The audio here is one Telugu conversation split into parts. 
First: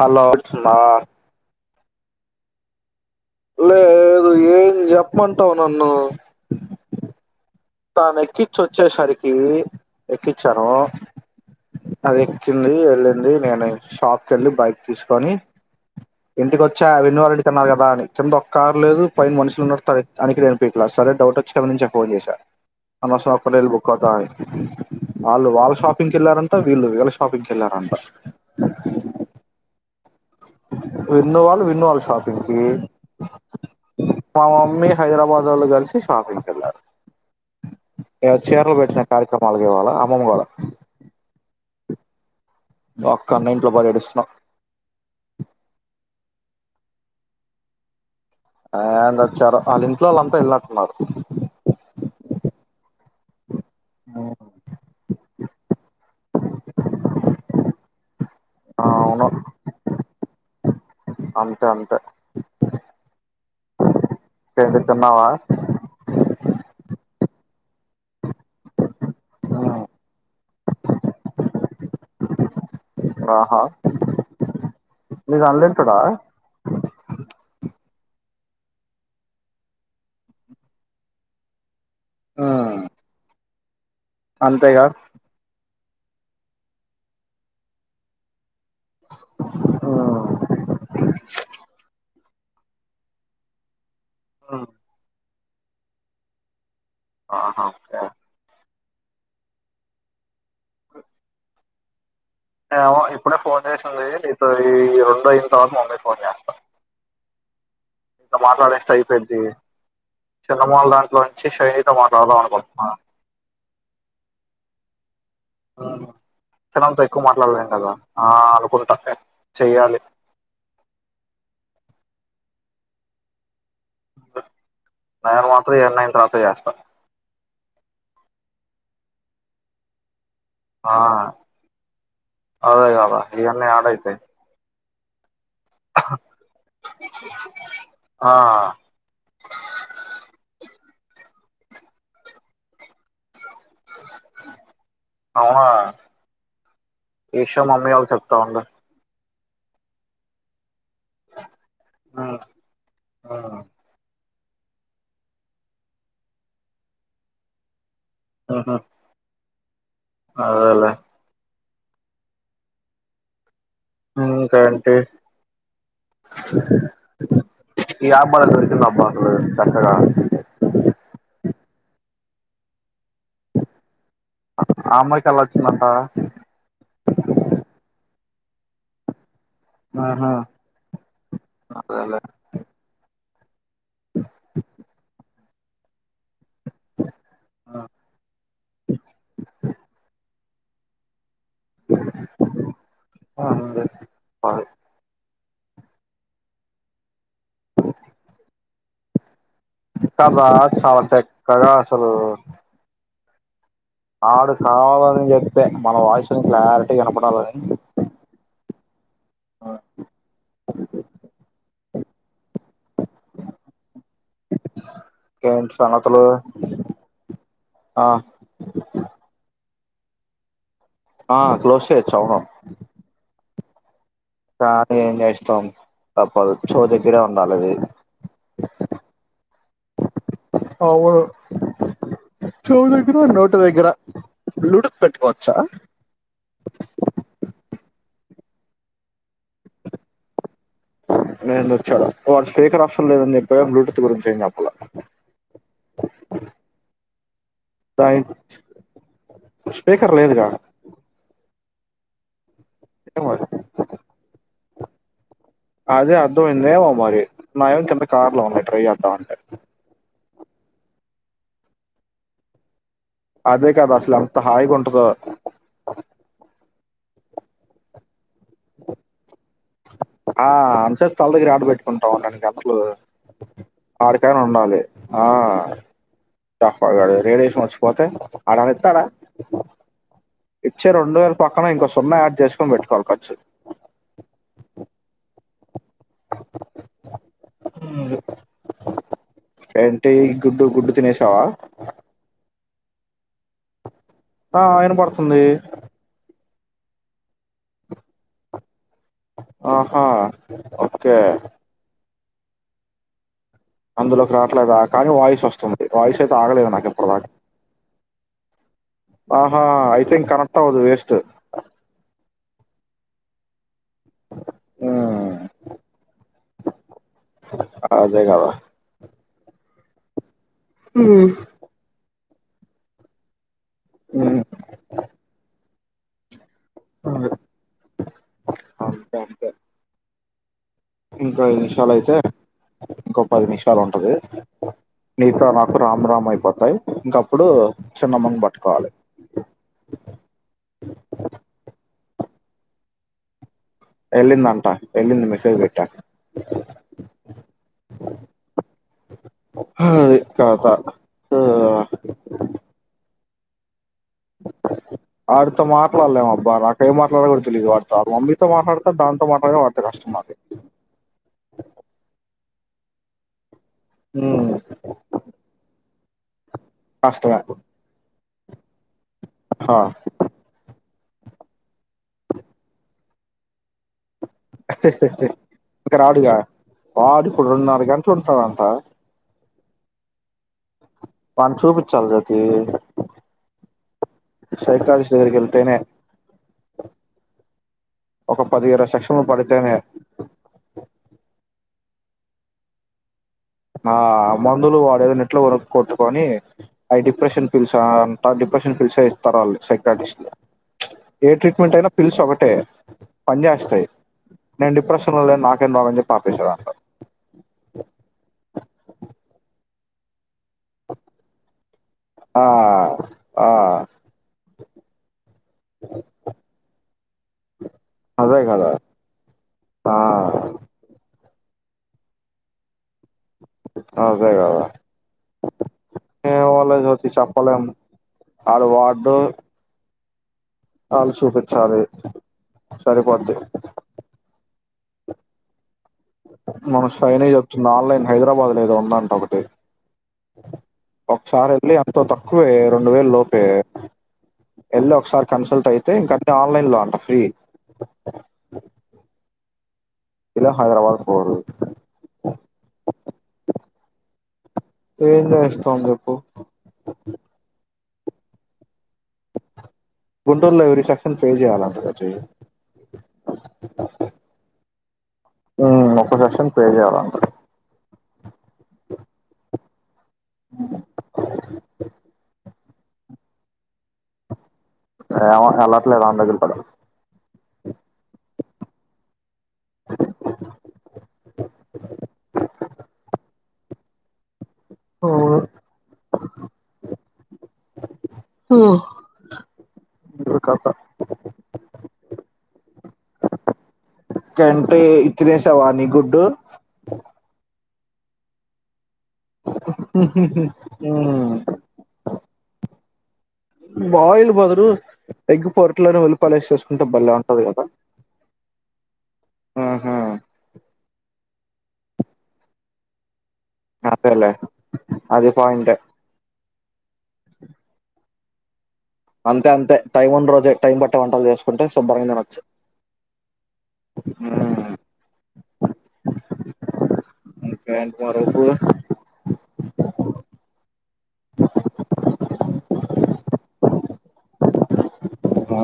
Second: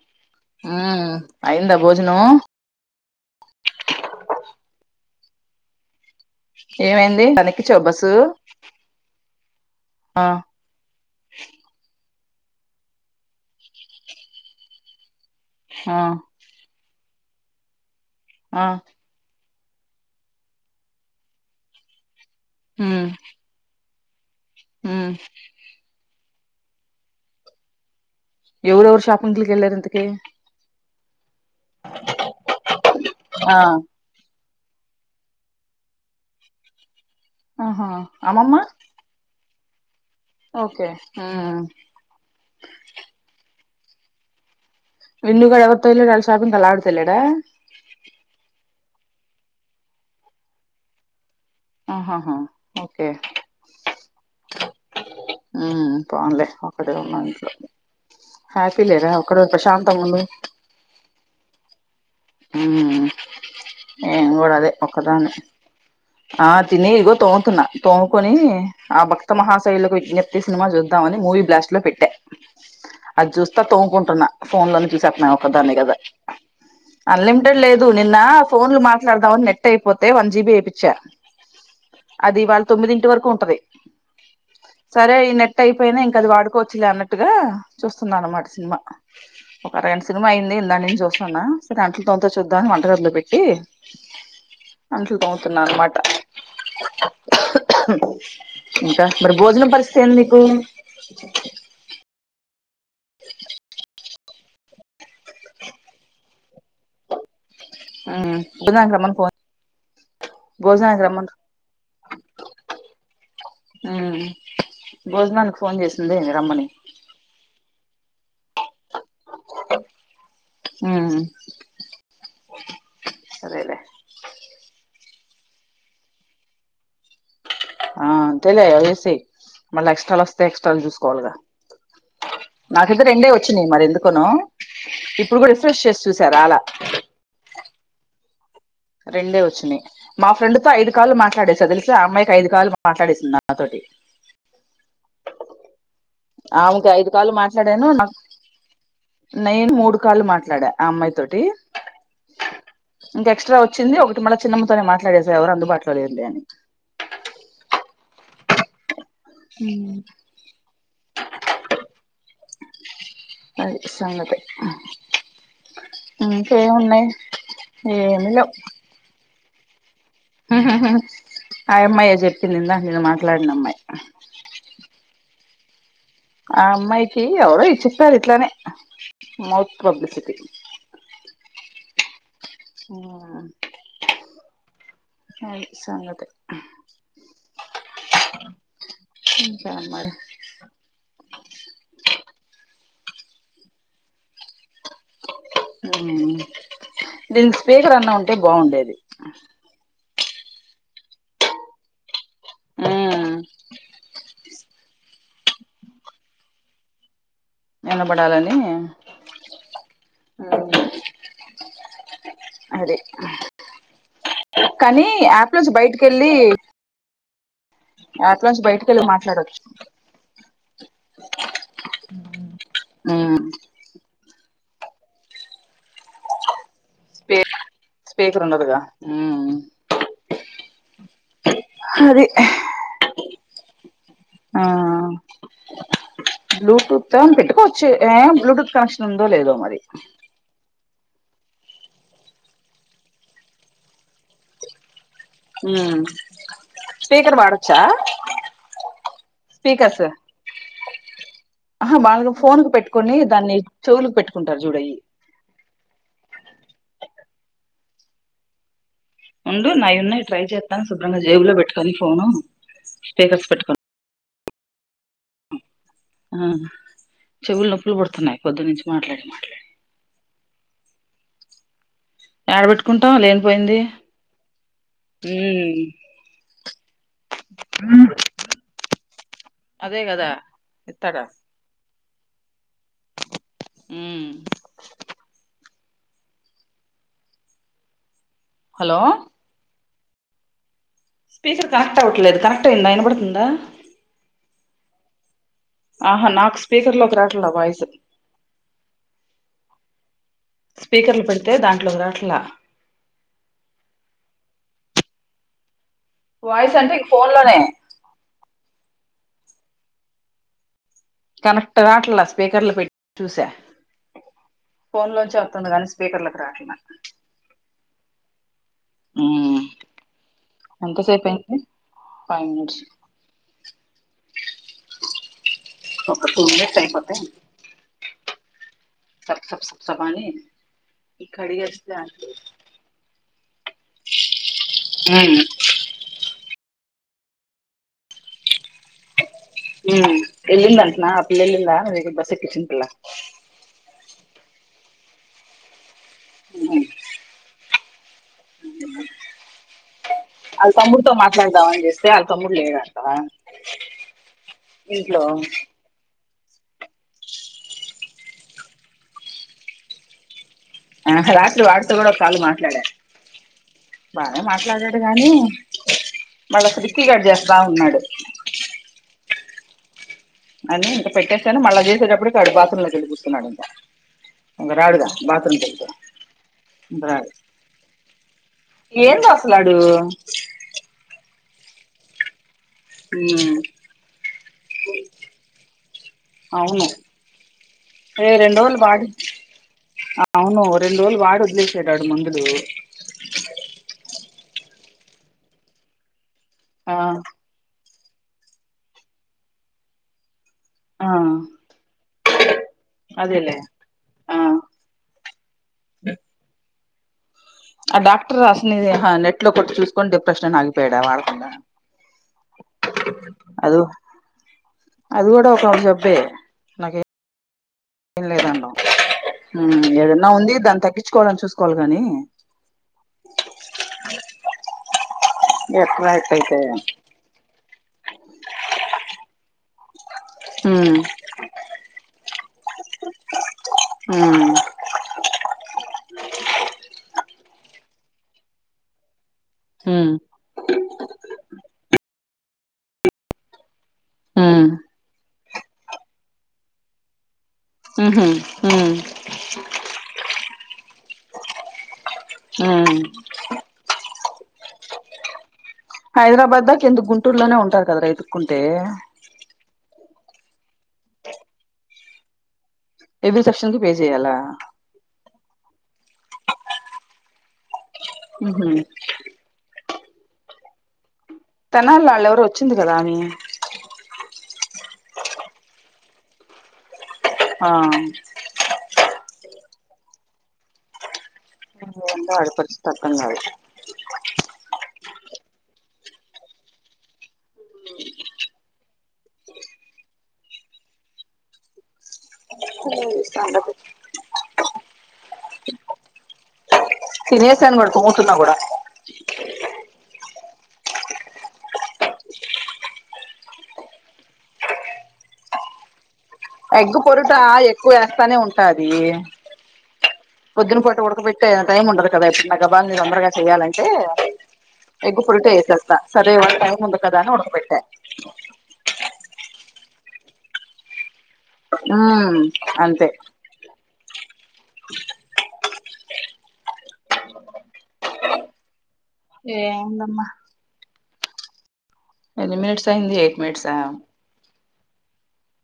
హలో నా ఉ అయిందా భోజనం చెమంటావు నన్ను ఏమైంది మనకి తాను ఎక్కించి వచ్చేసరికి ఆ ఎక్కించాను అది ఎక్కింది వెళ్ళింది నేను షాక్ వెళ్ళి బైక్ తీసుకొని హా చ్చ వెన్నవారెడ్డి కిన్నారు కదా అని కింద ఒకక్క ఆ కారు లేదు పోయిన మనిషి అనికిేనుపించట్లా సరే డౌట్ వచ్చిప్ప నుంచి ఫోన్ చేశారు ఉమ్ అనసారి ఒక రేళ్ళ బుక్ అవుతాని ఉమ్ వాళ్ళు వాళ్ళ షాపింగ్కి వెళ్ళారంట వీళ్ళు వీళ్ళ షాపింగ్కి వెళ్ళారంట ఎవరు ఎవరు షాపింగ్లికిెళ్ళారు ఎంతకే విన్నోవాళ్ళు విన్నవాళ్ళు షాపింగ్కి ఆ మా మమ్మీ హైదరాబాద్ లోళ కలిసి షాఫీంగ్క వెళ్ళారు ఆహా ఏ అమ్మమ్మ చీరలు పెట్టిన కార్యక్రమాలుకి ఇవ్వాలా ఓకే ఉ ఒక్క అన్న ఇంట్లో పర్యటిస్తున్నాం శబ కలడు తెలడా ఆ వచ్చారు వాళ్ళ ఇంట్లో వాళ్ళుంతా వెళ్ళినట్టున్నారు ఆహాహా ఓకే ఉ ఉ పోలే ఒకటి రన్నాట్లో హ్యాపీ లేరా అవును ఒకక్కడోజ ప్రశాంత మమమి అంతే అంతే ఏ కూడా అదే ఇంకేంటి తిన్నావా ఒక్కదానే ఆ తిిన ఇగో త తోముకొని ఆ భక్త మహాశైలకు విజ్ఞప్తి సినిమా చూద్దాంమని మూవీ బ్లాస్ట్ లో పెట్ టె అది ఆహా చూస్తా తోముకుంటున్నా ఫోన్ లోనే చూసేస్తున్నా నీది ఒకదాన్ని కదా అన్లిమిటెడా అన్లిమిటెడ్ లేదు నిన్న ఫోన్లు మాట్లాడదాంని నెట్ అయిపోతే వన్ జీబి ఏపీచ్చా అది వాళ్ళ తొమ్మిది ఇంటి వరకు ఉంటది అంతేగా సరే ఈ నెట్ అయిపోయినా ఇంక అది వాడుకోవచ్చులే అన్నట్టుగా చూస్తుంన అనమాట సినిమా ఒక అరగంట సినిమా అయింది దానిని చూసాన్న అంటలు తొంత చూద్దాని వంటగదిలో పెట్టి అంటలు త రుణ నామాట ఆహా ఓకే ఇంకా మరి భోజనం పరిస్థితి అంది మీకు మ ఇప్పుడే ఫోన్ చేసింది నీతో ఈ రెండు అయిన తర్వాత మమ్మీ ఫోన్ చేస్తాను ఉమ్ టమాట భోజనానికి ఎటయి రమ్మని ఫోన్ పెది సినిమాలు భోజనానికి దాంట్లో రమ్మని నుంచి షైనితో మాట్లాడదాం అనుకుంటున్నాను ఉమ్ భోజనానికి ఫోన్ చేసింది రమ్మని చరంతా ఎక్కువ మాట్లాడలేం కదా ఆ అకు ఉ సరేలే [inaudible] నయరు మాత్రం ఎన్నైని తర్వాత చేస్తా ఆ అంతలే వసి మళ్ళ ఎక్స్ాలస్త టక్స్టల్ ఆ చూసుకోవాలిగా అదే నాకి ఇద్ద కదా రెండే ఇవన్నీ వచ్చినయి మరి యాడ్ అయితాయి ఎందుకన ఇప్పుడు కూడా రిఫ్రెష్ చేసి చూసారు రాలే ఆ రెండే వచ్చినాయి మా ఫ్రెండ్ తో ఐదు కాళ్లు మాట్లాడేసారు తెలిస అమ్మాయికి ఐదు కాళ్లు మాట్డేస్తున్నారు నాతోటి అవునా ఆమెకు ఐదు కాలు ఈషా మాట్లాడాను మమ్మీ నా వాళ్ళు చెప్తా ఉండు నేను మూడు కాళ్లు మాట్లాడ ఆ అమ్మాయి తోటి ఉమ్, ఇంక ఉమ్, ఎక్స్ట్రా వచ్చ ఒకటి మళ్ళ చిన్న మతోానే మాట్లాడే సార్ ఎవరు అందుబాటలోడిర్లే అని ఆహా హ అది సంగతి ఇంకా అంటే ఇంకేమున్నాయి క ఏమి లేవు మ అబ్బా అ చక్కగా ఆ అమ్మాయ చెప్పింది ఇందా నేను మాట్లాడిన అమ్మాయి ఆ అమ్మాయికి ఎళ్లా వచ్చిందంట ఆ అమ్మాయికి ఎవరు ఇచ్చిస్తారు ఇట్లానే మౌత్ పబ్లిసిటీ అేలే ఆ అ సంగతే ఉమ్, ఇకా అ మరి అ దీని స్పీకర్ అన్నా ఉంటే బాగుండేది క్కబ చాలత ఎక్కగా అసలు ఆ ఆడు చాలని చెప్తే మన వాయిసుని క్లారిటీ కనపడాల నినబడాలని అదే కానీ యాప్ నుంచి ఇంకేంటి బయటికి సంగతులు వెళ్ళి ఆ అట్లా నుంచి బయటికెళ్ళి మాట్లాడవచ్చు ఆ క్లోషే చవున కాం చేస్తాం తప్పదు చోతికిడ స్పీ ఉండాలి అది స్పీకర్ ఉండదుగా అవును అది చౌద ఎకుర నూట ఎగర ఆ లలుడుకు పెట్టుకోవచ్చా బ్లూటూత్ పెట్టుకోవచ్చు ఏ బ్లూటూత్ కనెక్షన్ ఉందో లేదో మరి నేందు వచ్చాడు ఒక వడు స్పీకర్ ఆప్షన్ లేదని చెప్పా బ్లూటూత్ గురించి ఏ చెప్పల హ స్పీకర్ బడొచ్చా దాని స్పీకర్ లేదుగా ఆహా బా ఫోన్ క పెట్టుకొని ఏమో దాన్ని చెవులకి పెట్టుకుంటారు చూడయి అదే అది నమ మారి నయంం చె కాార్లోన్నా ఉండు నవి ఉన్నాయి్ ట్రై చేస్తాను సుబ్ర్ జేబులో పెట్టుకొని ఫోను స్పీకర్స్ అదే పెట్టుకొని కాదా అసలు ఎంత హాయి కొంటదు ఆ చెవులు నొప్పులు పుడుతున్నాయి పొద్దునుంచి మాట్లాడి మాట్లాడి ఆ అన్సత్ తలదగి ఆడ్బట్ కుంటాము రెండు యాడ గంటలు పెట్టుకుంటాం లేనిపోయింది ఆడికనా ఉండాలి ఆ చఫ రడే సోచపథ ఉమ్ అ తారా అదే కదా ఇచ్చే రె ఇత్తడా పేలు పక్కన ఒక సున్నా యాడ్ చేసుకొని పెట్టుకోవాలి ఖర్చు ఉమ్ అ హలో టై గుడ్డు గుడ్ స్పీకర్ కనెక్ట్ అవ్వట్లేదు కనెక్ట్ అయ్యిందా విన పడుతుందా ఆ ఆయన పడుతుంది ఆహా నాకు స్పీకర్ లోకి రాటడా వాయిస్ ఆహా ఓకే. స్పీకర్లు పెడితే దాంట్లో ఒక రాట్లా అందులోకి రాట్లేదుా కానీ వాయిస్ వస్తుంది వయి సత ఆగలేద వాయిస్ అంటే ఇక నాకప్పుడదా ఫోన్ లోనే ఆహా ఐ థింక్ కనెక్ట్వుదు వేస్ట్ కనెక్ట్ కాట్లా స్పీకర్లు పెట్టి చూసా ఫోన్ హ్మ్. లోంచ వతుంది కాగానీ స్పీకర్లకి రాట్లా అదే గదా! ఎంతసేపు అయిడి ఫైవ్ మినిట్స్ ఆ ఒక కుటి తైపోతే అంతే సబ్ అంతే. స సఫ స పని ఇంకో ఐదు నిమిషాలు అయితే ఇంకో పది నిమిషాలు ఉంటది ఉమ్ మీతా నాకు రామ్ రామ్ అయిపోతాయి ఇంకప్పుడు చిన్నమ్మని పట్టుకోవాలి ఉమ్ శఖ పల్ల ఎలింద అంటా ఎలింద మెసేజ్ బట్ట ఉ అది కథ. వాళ్ళ తమ్ముడితో ఆ! మాట్లాడదామని చేస్తే వాళ్ళ తమ్ముడు లేదంట అడుతో మాట్లాడలేమా బా నాకే మాట్డకదు తెలియదు వాడుారు మమ్మీతో మాట్లాడతారు దాంతోతో మాట్లాడ వాడితే కష్టంది డే బాగానే ఉమ్ మాట్లాడాడు గానీ మళ్ళా ఫ్రికిీ గడ చేస్తా ఉన్నాడు హా అని ఇంకా పెట్టేస్తాని మళ్ళా చేసేటప్పుడుకిడు బాత్ర లో కిలిపిస్తున్నాడు ఇంకా ఒకకా రాడుగా ఇంక బాత్రూమ్ తె రాడుగా వాడు ఇప్పుడు రెండున్నర గంటలు ఉంటారంట లాడు పసపి చల్దత సైకా విష దగరుకళ్తేనే అ రెం వోలు బాడు అవును రెం వోళ బడుద్ ఏ ఏడు మందులు ఆ మందులు వాడ ఏదైనా ఇట్లో వరక్ కొట్టుకొని ఆ అవి డిప్రెషన్ పిల్చా డిప్రెషన్ పిలిస్ ఇస్తారు వాళ్ళు సైకలాజస్ట్ ఆ ఏ ట్రీట్మెంట్ అయినా పిలుసు ఒకటే పని అదేలే చేేస్తాయి ఆ నేను డిప్రెషన్ లో నాకేం రాగని చెప్పిపేశాారు అంటారు ఆ డాక్టర్ అసని నెట్ లో కొట్టి చూసుకొని డిప్రెషన్ ఆగిపోయాడా వాడకుండా ఆ ఆ అద అది కూడా ఒక జబ్బే నాకే ఏం అదే లేదంన్నా కదా ఆ ఏదన్నా ఉంది దాన్ని తగ్గ చకోవాలని చూసుకోవాలి గాని జగ ఎట్లా ఎట్లయితే వాళజచ్చ చప్పాల ఆ వార్డు ఉమ్ వాళ్ళు చూపించాలి సరిపోద్ది ఉమ్ మనం సైనే వప్తుంది ఆన్లైన్ హైదరాబాద్ లోదో ఉందంట ఒకటి ఉమ్ ఒకసారి వెళ్ళి అంతో తక్కువే రెండు వేలు లోపే ఉమ్ వెళ్ళ ఒకసారి కన్సల్ట్ అయితే ఇంకాీ ఆన్లైన్ లో అంట ఫ్రీ హహ ఇలా హైదరాబాద్ పోదు ఆ ఏంట అ హైదరాబాద్ దా కింద గుంటూరులోనే ఉంటారు కదా రైతుక్కుంటే గుంటూరులోవిరి సెక్షన్ పే చేయాలంట క చె ఎవీ సెప్క్షన్ క పే చెయ్యాలా మ్ ఒక్కసేషన్ ప్రే చేయాలంట మ్ హు హ తెనళ్ వాళ్ళెవరో వచ్చింది కదా మీ ఏమొ ఎలాట్లే వని దగ్గరికి కూడ ఆ ఏందో అడపడ్చ్చుతో అర్ధం కాదు ఒ మ్ ఇది కత ఇది సంగతి కంటే ఇతినేసవానీ గుడ్డు తినేసాను కూడ తోమూతున్నా కూడా మ్ హు మ్ మ్ బాయిల్ బదులు ఎగ్ పొరట్లోనే వెల్ ఎగ్ పొరుట ఎక్కువ వేస్తానే ఉంటాది ఆహా పొద్దున పూట ఉడకబెట్ టైం ఉందు కదా గాబల్నా గమ్మున చెయాలంటే అదేలే ఎగ్ అది పాయింటే పురిటేసేస్తా సరే టైం ఉంది కదా అని ఉడకబెట్టా అంతే అంతే టైం ఉన్న రోజే టైం పట్టే వంటల్ చేస్ కుంటే శుబ్బరంగా తినొచ్చు ఉమ్ అంతే మ్మ్ ఇంకేంటి మరుపు ఏముందన్న ఎన్ని మినిట్స్ అయింది ఎయిట్ మినిట్స్ సా ఆ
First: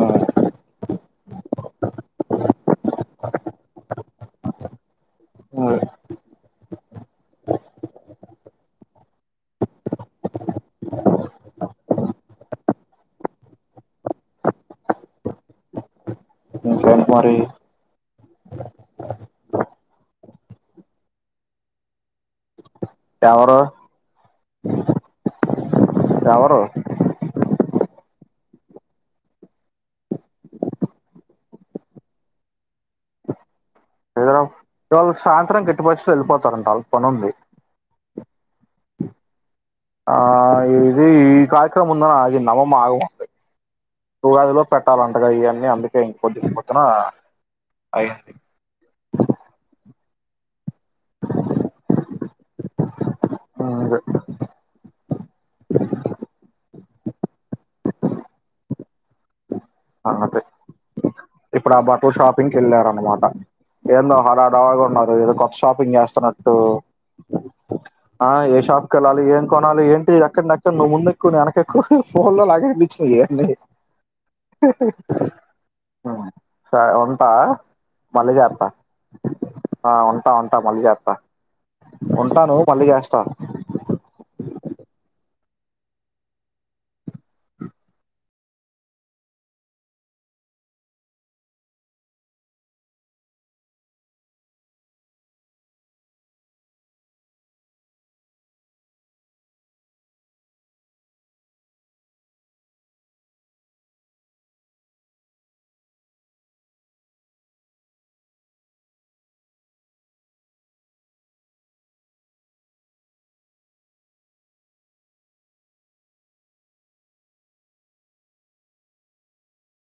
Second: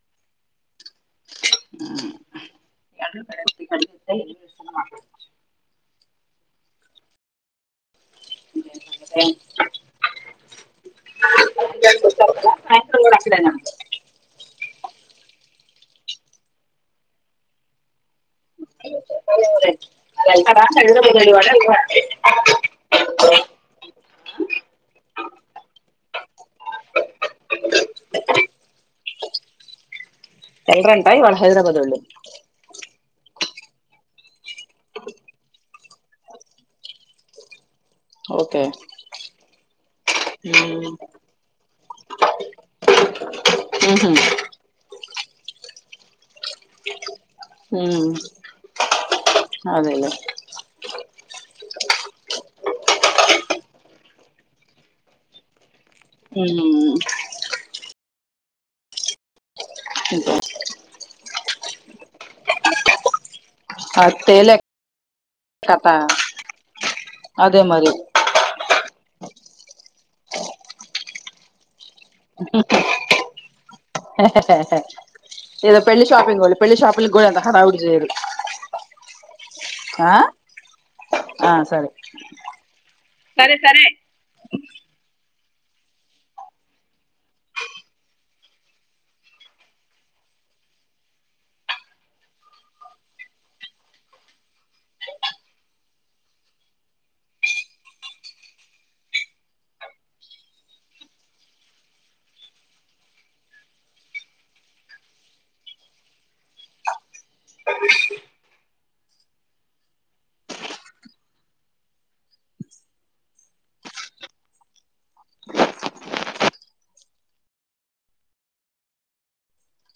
మ్ అ అే [unintelligible] సాయంత్రం కూడ అక్కడేనా కేంటి మరి [unintelligible] వెళ్తాడా [unintelligible] ఎవరు ఎవరు ళ్ళరంటా ఇవాళ హైదరాబాదోళ్ళు ఎదురు ఇవాళ సాయంత్రం గిట్టుబస్సులో వెళ్ళిపోతారంట వాళ్ళక్ పనుంది ఒకే ఆ ఇది ఈ కార్యక్రమం ఉందాని ఆగింది అమ్మమ్మ ఆగమంది ఉహు ఉగాదిలోప్ పెట్టాలంటగా ఇవన్నీ అందుకే ఇం పోద్దున్ పొద్దున మ్ అయింది అదే ఇగ ఆ అదే మ్ అ ఇంకా అదే ఇప్పుడు ఆ బటల షాపింగ్కి వెళ్ళారన్నమాట ఆ ఏందో హలా తేలే డావాగా ఉన్నారు ఏదో కొత్త కథ షాపింగ్ చేస్తున్నట్టు అదే మరి ఆ ఏ షాప్కి వెళ్ళాలి ఏం కొనాలి ఏంటి ఎక్కడి ఎక్కడి నువ్వు ముందుెక్కు నిన్ వెనకె ఫోన్ లో లాగే అనిపించింది ఇయన్ని ఏదో పెళ్లి మ్ షాపింగ్ వాళ్ళు పెళ్లి స షాపింగ్ కూడా ఉంటా అంత హడావుడి చేయరు మళ్ళీ చేత్త ఆ ఉంటా ఉంటా మళ్ళీ చేత్త ఆ సరే ఉంటాను మళ్ళీ చేస్తా సరే సరే